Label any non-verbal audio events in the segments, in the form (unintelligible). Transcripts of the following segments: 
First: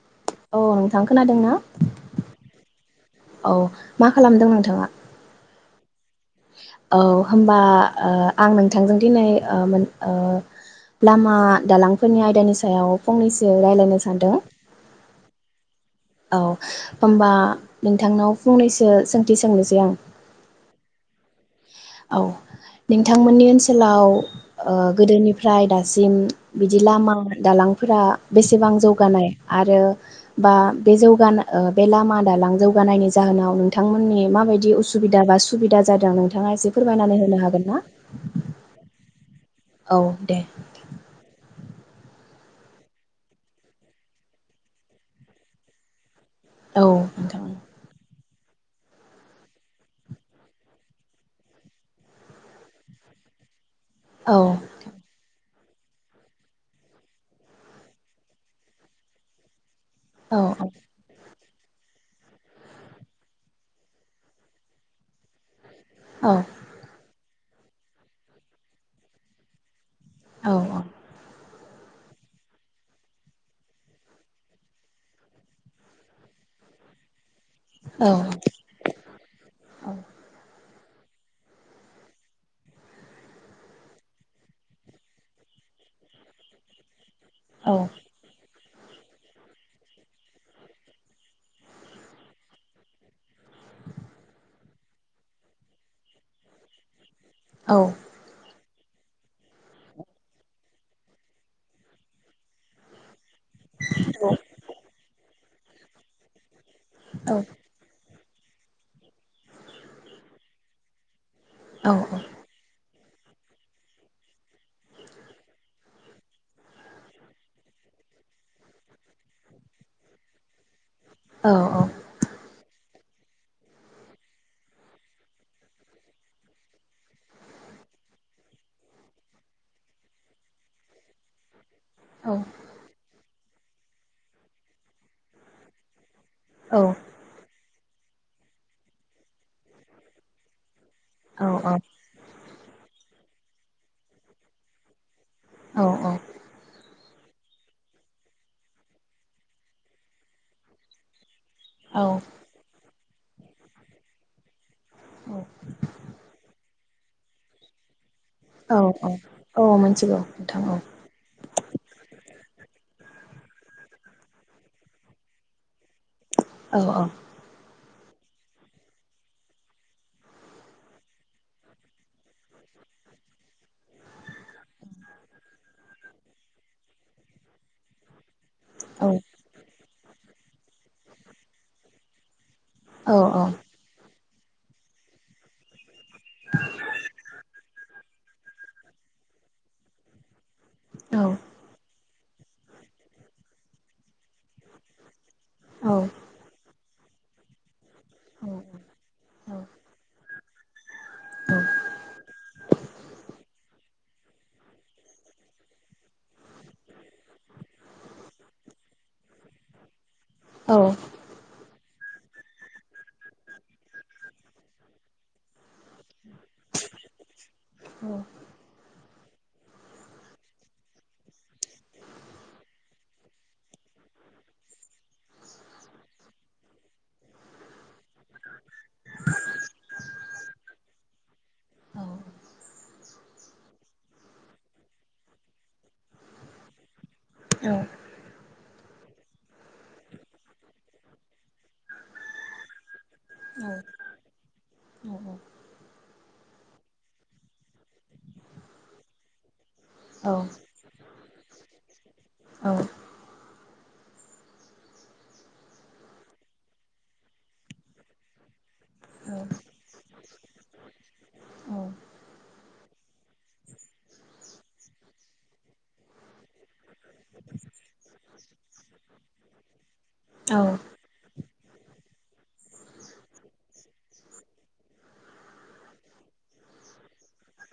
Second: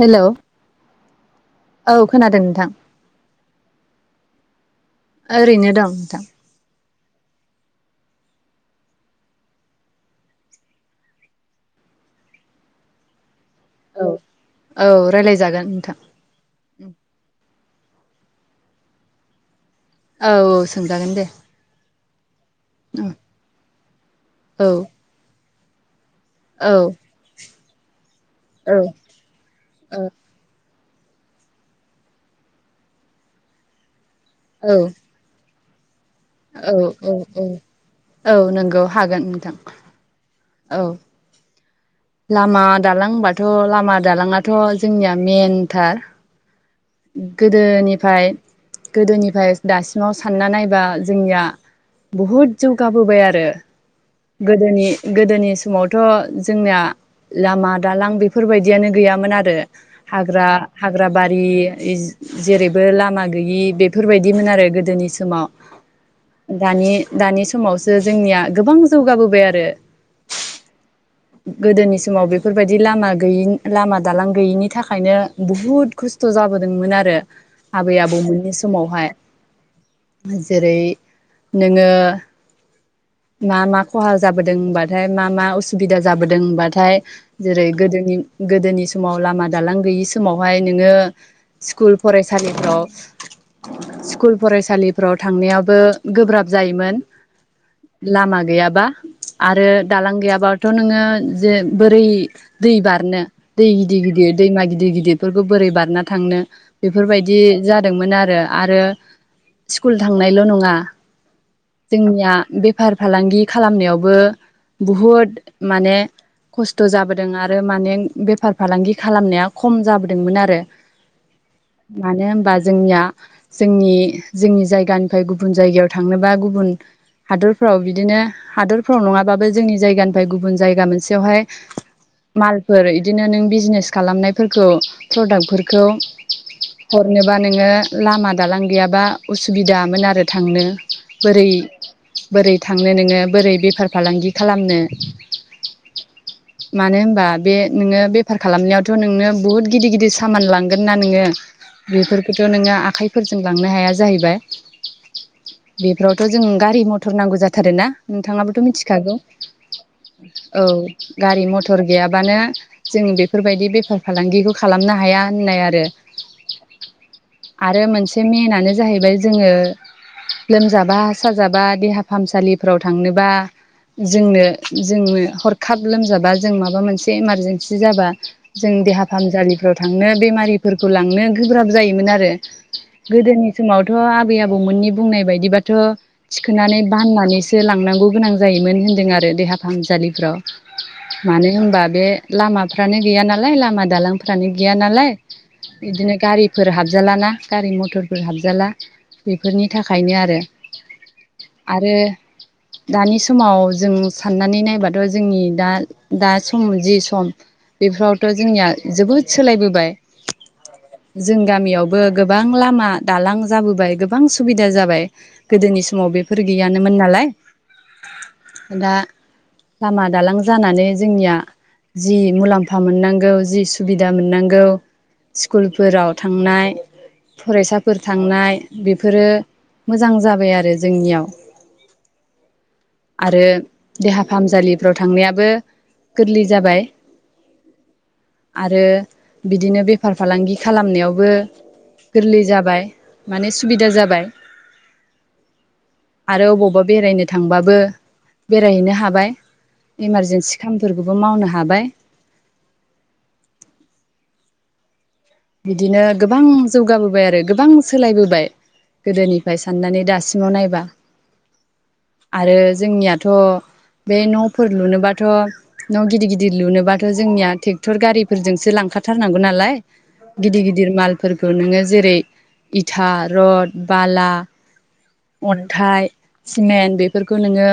Hello औ नोंथां खोनादों ना? औ खोनादों नोंथां औ मा खालामदों नोंथाङा? ओरैनो दं नोंथां। ओ होमबा आं आं नोंथांजों दिनै ओ मोन ओ लामा दालांफोरनि आयदानि सायाव फंनै औ औ रायलायजागोन नोंथां। औ होमबा नोंथांनाव फंनैसो सोंथि सोंनोसै। आं। औ औ सोंजागोन दे। औ। औ नोंथांमोननि ओनसोलाव औ ओ गोदोनि फाय दा सिम औ बिदि लामा दालां फोरा। बेसेबां औ जौगानाय आरो बा बे जौगाना ओ बे लामा दालां जौगानायनि जाहोनाव नोंथांमोन मोननि मा बखयदि उसुबिदा बा सु सुबिदा जादों नोंथां औ औ औ औ नंगौ हागोन नोंथां। औ। दे औ लामा दालां होमबाथ' लामा दालाङाथ' जोंनिया मेनथार। औ नोंथां गोदोनिफाय गोदोनिफाय दासिमाव सानना नायबा जोंनिया बहुद जौगाबोबाय आरो। औ गोदोनि गोदोनि समावथ' जोंनिया लामा दालां बेफोरबायदियानो गैयामोन आरो। औ हाग्रा हाग्रा बा बे जेरैबो लामा गैयि बेफोरबायदिमोन आरो गोदोनि समाव औ दानि दानि समावसो जोंनिया गोबां जौगाबोबाय आरो औ औ गोदोनि समाव बेफोरबायदि लामा गैयि लामा दालां गैयिनि थाखायनो बहुद खस्थ' जाबोदोंमोन आरो आबै औ आबौमोननि समावहाय जेरै नोङो मा मा खहा जाबोदों होनबाथाय मा मा अ सुबिदा जाबोदों होनबाथाय जेरै औ गोदोनि गोदोनि समाव लामा दालां गैयि समावहाय नोङो स्कुल फरायसालिफ्राव स्कुल फरायसालिफ्राव थांनायाबो गोब्राब जायोमोन। लामा गैयाबा आरो दालां गैयाबा थ' नोङो जे बोरै दै बारनो दै गिदिर गिदिर दैमा गिदिर गिदिर बेफोरफोरखौ बोरै बारना थांनो? बेफोरबायदि जादोंमोन आ रो आरो स्कुल थांनायल' नङा जोंनिया बेफार फालांगि खालामनायावबो बहुद माने खस्थ' जाबोदों आरो माने बेफार फालांगि खालामनाया खम जाबोदोंमोन आरो मानो होनबा जोंनिया जोंनि जोंनि जायगानिफ्राय गुबुन जायगायाव थांनोबा गुबुन हादरफ्राव बिदिनो हादरफ्राव नङाबाबो जोंनि जायगानिफ्राय गु बुन जायगा मोनसेयावहाय मालफोर इदिनो नों बिजनेस खालामनाय फोरखौ प्रडाक्टफोरखौ हरनोबा नोङो लामा दालां गैयाबा उसुबिदामोन आरो थांनो। बोरै बोरै थांनो नोङो बोरै बेफार फालांगि खालामनो औ औ। मानो होनबा बे नोङो बेफार खालामनायावथ' नोंनो बहुद गिदिर गिदिर सामान लांगोन ना नोङो औ बेफोरखौथ' नोङो आखाइ फोरजों लांनो हाया जाहैबाय औ बेफोरावथ' जों गारि मथर थर नांगौ जाथारोना नोंथाङाबोथ' औ औ मिथिखागौ औ मिथिगौ नोंथां औ गारि मथर गैयाबानो जों बेफोरबायदि बेफार फालांगिखौ खालामनो हाया होननाय आरो औ औ आरो मोनसे मेनानो जाहैबाय जोङो लोमजाबा साजाबा देहा फाहामसालिफ्राव थांनोबा जोंनो जोंनो हरखाब लोमजाबा जों माबा मोनसे इमारजेन्सि जाबा जों देहा औ फाहामसालिफ्राव थांनो बेमारिफोरखौ लांनो गोब्राब जायोमोन आरो औ गोदोनि समावथ' आ बै आबौमोननि बुंनाय बायदिबाथ' थिखोनानै बाननानैसो लांनांगौ गोनां जायोमोन होनदों आरो देहा फाहामसालिफ्राव मानो होनबा बे लामाफ्रानो गैया नालाय लामा दालांफ्रानो गैया नालाय बिदिनो गारिफोर हाब जालाना गारि मथर फोर हाबजाला बेफोरनि थाखायनो आरो आरो दानि समाव जों साननानै नायबाथ' जोंनि दा दा सम जि सम बेफ्रावथ' जोंनिया जोबोद सोलायबोबाय जों गामियाव बो गोबां लामा दालां जाबोबाय गोबां सुबिदा जाबाय गोदोनि स माव बेफोर गैयानोमोन नालाय दा लामा दालां जानानै जोंनिया जि मुलाम्फा मोननांगौ जि सुबिदा मोननांगौ स्कुलफोराव थांनाय फरायसाफोर थांनाय बेफोरो मोजां जाबाय आरो जोंनियाव आरो देहा फाहामसालिफ्राव थांनायाबो गोरलै जाबाय। औ आरो बिदिनो बेफार फालांगि खालामनायावबो गोरलै जाबाय माने सुबिदा जाबाय। आरो अबावबा बेरायनो थांबाबो। बेरायहैनो हाबाय। औ इमारजेेनसि खामफोरखौबो मावनो हाबाय। बिदिनो गोबां जौगाबोबाय आरो, गोबां सोलायबोबाय गोदोनिफ्राय साननानै दासिमाव नायबा। आरो जोंनिया थ' बे न'फोर लुनोबाथ' न' गिदिर गिदिर लुनोबाथ' जोंनिया ट्रेक्टर गारिफोरजोंसो लांखाथारनांगौ नालाय। औ गिदिर गिदिर माल फोरखौ नोङो जेरै इथा, रड, बाला अन्थाइ सिमेन्ट बेफोरखौ नोङो,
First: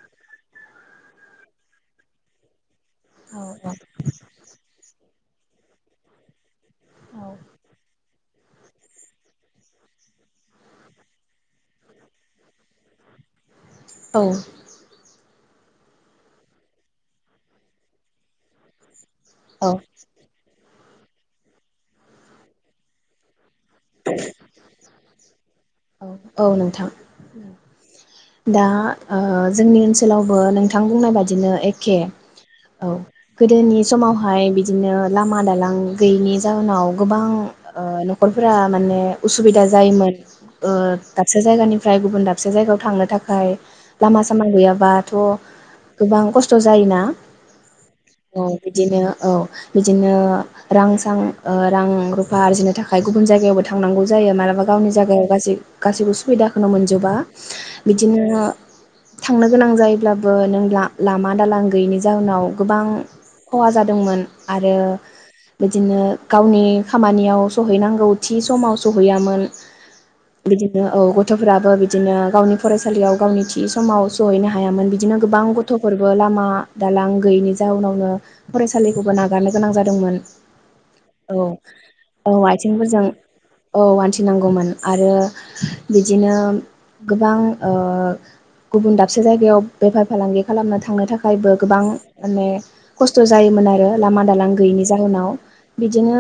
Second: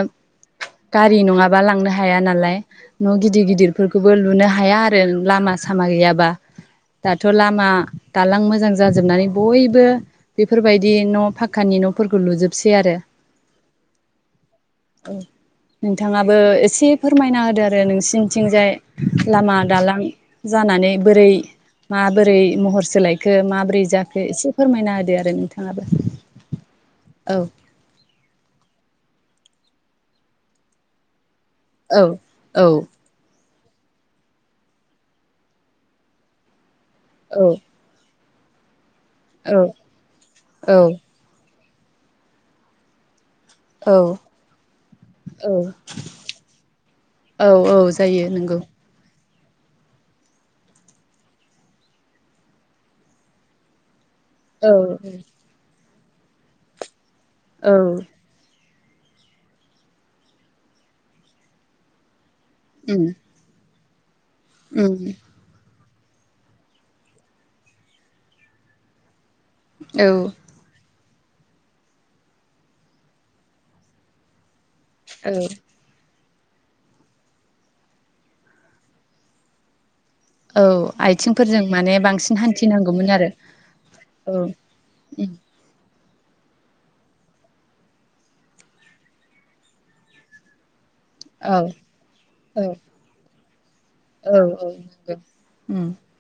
गारि नङाबा लांनो हाया नालाय। न' गिदिर गिदिरफोरखौबो लुनो हाया आरो लामा सामा गैयाबा दाथ' लामा दालां मोजां जाजोबनानै बयबो बेफोरबायदि न' फकानि न'। फोरखौ लुजोबसै आरो। औ। औ नोंथाङाबो एसे फोरमायना होदो आरो नोंसिनिथिंजाय। लामा औ दालां जानानै बोरै। माबोरै महर सोलायखो? माबोरै जाखो? एसे फोरमायना होदो आरो नोंथाङाबो। औ नोंथां। औ दा जोंनि ओनसोलावबो नोंथां बुंनाय बायदि। बिदिनो एखे, औ औ। गोदोनि समावहाय बिदिनो लामा दालां गैयिनि जााहोनाव। गोबां औ नख'रफोरा माने औ उसुबिदा जायोमोन औ दाबसे जायगानि। मफ्राय गुबुन दाबसे जायगायाव थांनो। ओमफ्राय लामा औ सामा गैयाबाथ' औ गोबां खस्थ' जायोना? औ औ जायो नंगौ बिदिनो औ बिदिनो रां सां रां रुफा आरजिनो थाखाय गुबुन जायगायावबो थांनांगौ जायो। जायो मालाबा औ गावनि जायगायाव गासै गासैबो सुबिदाखौनो मोनजोबा। औ बिदिनो। थांनो गोनां जायोब्लाबो नों लामा दालां गैयिनि जाहोनाव। गोबां उम खहा जादों। दंमोन। आरो उम बिदिनो गावनि खामानियाव सहैनांगौ थि समाव सहैयामोन। औ बिदिनो औ गथ'फ्राबो बिदिनो गावनि फरायसालियाव गावनि थि समाव सौहैनो हायामोन बिदिनो औ गोबां गथ'फोरबो लामा मा दालां गैयैनि जाउनावनो फरायसालिखौबो नागारनो गोनां जादोंमोन। औ औ आथिंफोरजों माने औ बांसिन आथिंफोरजों हान्थिनांगौमोन आरो औ औ हान्थिनांगौमोन आरो उम बिदिनो गोबां ओ गुबुन दाबसे जायगायाव बेफार फालांगि खालामना थांनो थाखायबो औ गोबां माने औ खस्थ' जायोमोन आरो। लामा औ दालां औ गैयिनि नंगौ जाहोनाव उम बिदिनो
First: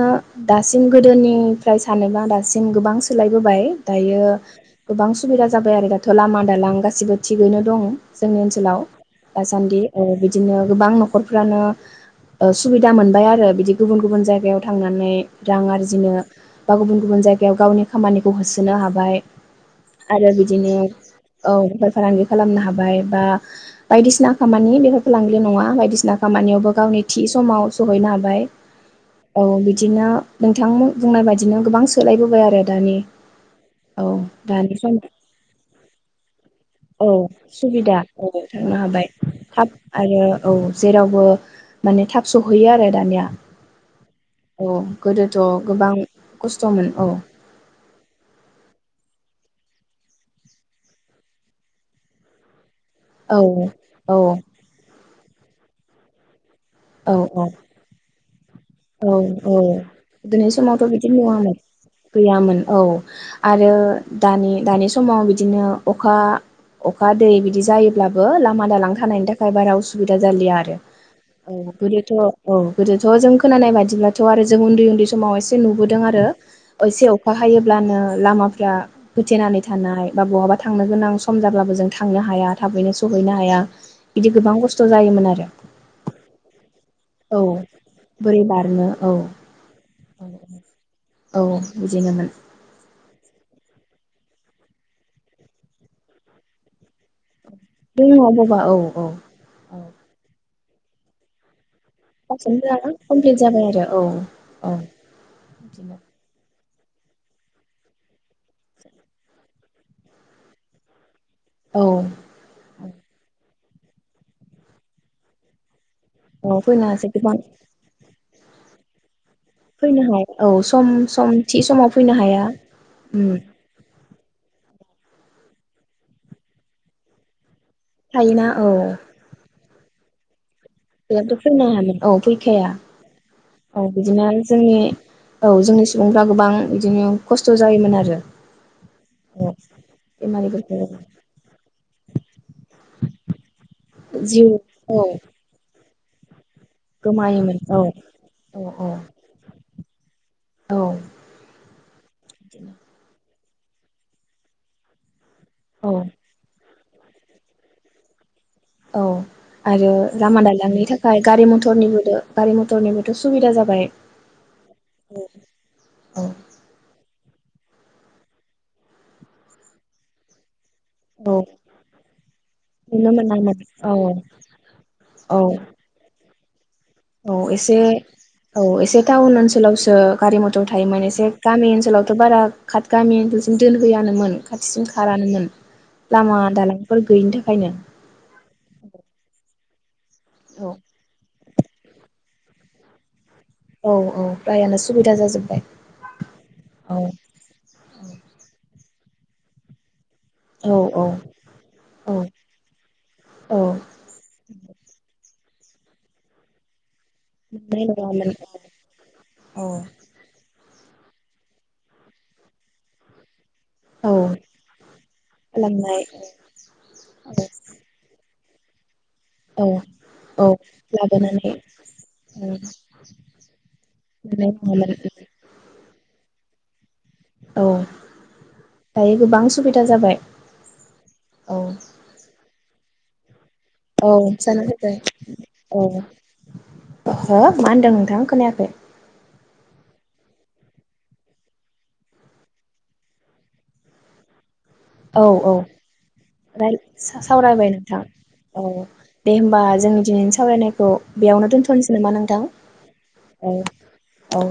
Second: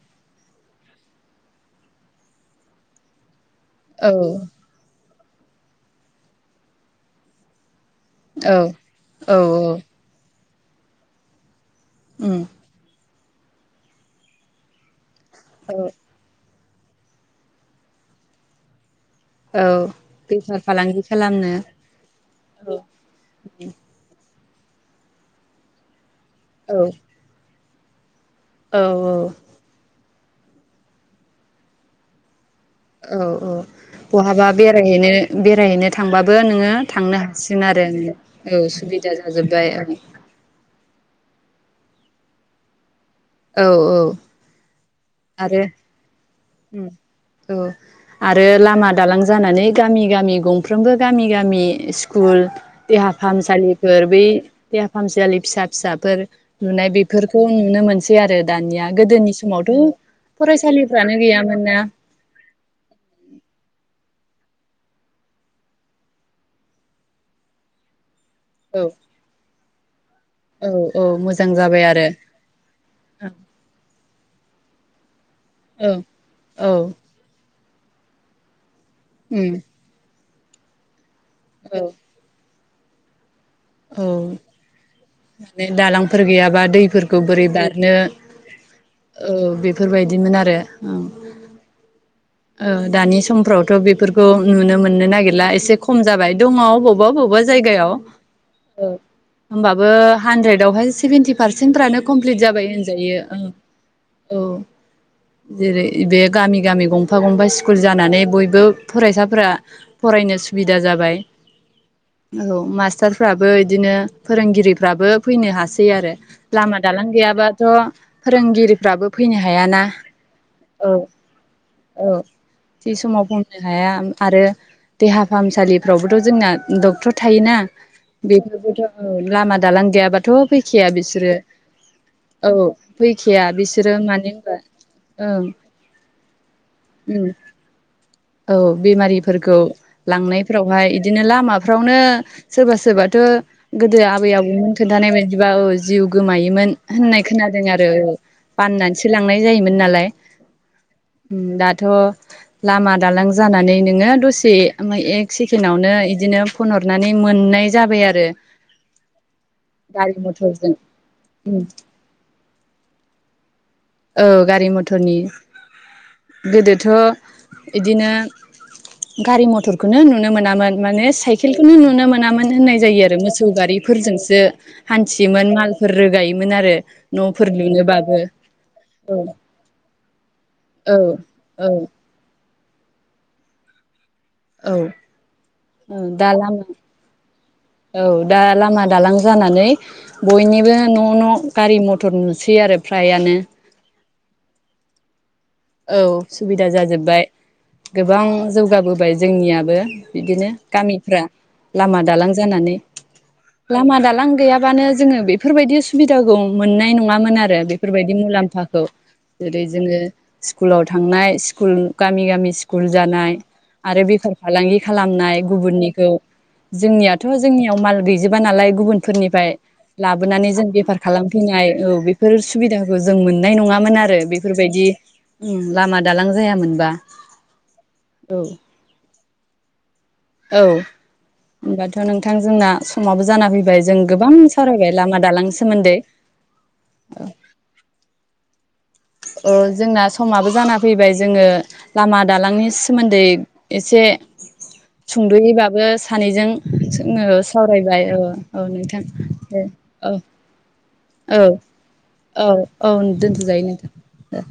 दासिम गोदोनिफ्राय सानोबा दासिम गोबां सोलाय बोबाय औ दायो गोबां सुबिदा जाबाय आरो थ' लामा दालां गासिबो थिगैनो दङ। जोंनि औ ओनसोलाव औ दासान्दि औ बि दिनो गोबां न'खरफ्रानो उम ओ सुबिदा मोनबाय आर रो बिदि गुबुन गुबुन जायगायाव थांनानै रां औ आरजिनो बा गुबुन गुबुन जायगायाव गावनि खामानिखौ होसोनो हाबाय। औ आरो बेफार बिदिनो फालांगि औ खालामनो बेफार फालांगि खालामनो औ हाबाय बा बायदिसि खामानि बेफोरखौ (unintelligible) नङा बायदिसिना खामानियावबो औ गावनि थि समाव (unintelligible) बाय औ औ बिदिनो नोंथां बुंनाय बायदिनो गोबां सोलायबोबाय आरो। दानि औ औ औ बहाबा दानि सम बेरायहैनो बेरायहैनो थांबा बो नोङो औ थांनो हासिगोन आरो सुबिदा औ थांनो हाबाय सुबिदा थाब जाजोबबाय औ। आरो औ जेरावबो माने थाब सहैयो आरो दानिया। औ औ औ गोदोथ' आरो गोबां उम खस्थ'मोन औ आरो लामा दालां जानानै गामि गामि गंफ्रोमबो गामि गामि स्कुल देहा औ फाहामसालिफोर औ बै देहा फाहामसालि फिसा फिसाफोर लुनाय औ बेफोरखौ नुनो मोनसै आरो दानिया गोदोनि समावथ' गोदोननि समावथ' बिदि फरायसालिफ्रानो नुवामोन गैयामोन ना गैयामोन औ आरो दानि दानि समाव बिदिनो अखा अखा दै बिदि जायोब्ला बो लामा औ दालां थानायनि थाखाय बारा उसुबिदा जालिया औ आरो औ मोजां औ जाबाय आरो गोदोथ' औ गोदोथ' जों खोनानाय बादिब्लाथ' आरो जों उन्दै उन्दै सम समाव औ नुबोदों आरो औ एसे अखा हायो लामा लामाफ्रा उम होथेनानै थानाय हायो (inaudible) दा बहाबा थांनो गोनां स सम जाब्लाबो औ जों थांनो हाया थाबैनो सहैना हाया औ बिदि गोबां खस्थ' जायोमोन आरो माने दालांफोर गैयाबा दैफोरखौ औ बोरै बारनो बोरै बारनो औ ओ बे बेफोरबायदिमोन आरो ओम औ बिदिनोमोन ओ दानि समफ्राव थ' बेफोरखौ नुनो मोननो नागिरला एसे खम जाबाय दङ अबावबा अबावबबा जायगायाव दङ बबा औ ओ औ औ होम्बाबो हानद्रेड बेवहाय सेभेनटि फारसे सेनफ्रानो कमप्लिट जाबाय गासैबो होनजायो औ कमप्लिट जाबाय आरो औ जेरै बिदिनो बे गामि गामि गं फा गंफा स्कुल जानानै बयबो फरायसाफोरा फरायनो सुबिदा जाबाय औ औ मास्टारफ्राबो बिदिनो फोरोंगिरिफ्राबो फैनो हासै सै आरो औ लामा दालां फैनासै गोबां गैयाबाथ' फोरोंगिरिफ्राबो फैनो हायाना फैनो हाया औ सम सम थि समाव औ फैनो हाया थि समाव उम बुंनो हाया मा आरो देहा फाहामसालिफ्रावबोथ' जोंना डक्टर थायोना थायोना बेफोरबोथ' औ लामा दालां गैयाबाथ' फै बेहायथ' फैनो हानो औ फैखाया फैखाया औ बिसोरो मानो बिदिनो होनबा जोंनि ओं औ जोंनि सुबुंफ्रा गोबां बिदिनो उम खस्थ' जायोमोन आरो। औ औ बेमारिफोरखौ बेमारिफोरखौ लांनायफोरावहाय इदिनो लामा फ्रावनो सोरबा सोरबाथ' गोदो आबै जिउ आबौमोन खोनथानाय औ बायदिबा औ। जिउ गोमायोमोन होननाय खोनादों आरो औ औ औ बाननानैसो लांनाय जायोमोन नालाय। औ (unintelligible) ओम दाथ' बिदिनो लामा लां जानानै नोङो दसे मा एक एक सेकेणडआवनो औ इदिनो फन हर नानै मोननाय जाबाय आरो। औ आरो गारि लामा मथरजों दालांनि थाखाय गारि मथरनिबो गारि मथरनिबोथ' सुबिदा जाबाय। औ गारि मथरनि औ औ गोदोथ' इदिनो गारि मथरखौनो नुनो मोनामोन। माने औ साइकेलखौनो नुनो मोनामोन होननाय जायो नुनो आरो मोसौ मोनामोन औ गारिफोरजोंसो औ हान्थियोमोन मालफोर रोगायोमोन। मोन आरो। औ न'फोर एसे लुनोबाबो औ एसे औ टाउन ओनसोलावसो गारि मथर औ थायोमोन एसे गामि औ ओनसोलावथ' बारा खाट गामि ओनजोलसिम दोनहैयानोमोन। औ खाथिसिम खारानोमोन लामा दालांफोर गैयिनि थाखाय। औ दा लामा दालां जानानै औ बयनिबो न' न' गारि मथर नुसै आरो फ्रायानो। औ औ फ्रायआनो सुबिदा जाजोबबाय। औ सुबिदा जाजोबबाय गोबां जौगाबो बाय जोंनियाबो। बिदिनो औ औ गामिफ्रा लामा औ दालां जानानै। औ लामा दालां गैयाबानो जोङो बे बेफोरबायदि सुबिदाखौ मोननाय नङा मोन आरो मोननाय बेफोरबायदि नङामोन मुलाम्फाखौ जेरै औ जोङो स्कुलाव थांनाय स्कुल गामि गामि स्कुल जानाय आरो औ बेफार फालांगि खालामनाय खालामनाय गुबुननिखौ। जोंनियाथ' जोंनियाव माल बि जोबा नालाय गुबुन फोरनिफ्राय औ औ लाबोनानै जों बेफार लाबोनानै खालामफैनाय औ बेफोर मोननाय सुबिदाखौ जों मोननाय नङामोन आरो बेफोरबायदि नङामोन उम लामा दालां जायामोनबा। औ औ दायो गोबां सुबिदा जाबाय। औ औ होमबाथ' नोंथां जोंना समाबो जाना फै औ जाना फैबाय। सोमोन्दै औ हो मा होनदों नोंथां? खोनाया खै। अ जोंना समाबो जाना फैबाय जोङो लामा दालांनि सोमोन्दै एसे औ औ सुंद'यैबाबो सानैजों राय जोङो सावरायबाय औ औ नोंथां होमबा दे जोंनि औ। दिनैनि सावरायनायखौ औ बेयावनो दोनथ'नोसै नामा नोंथां औ औ दोनथ' औ जायो नोंथां दे।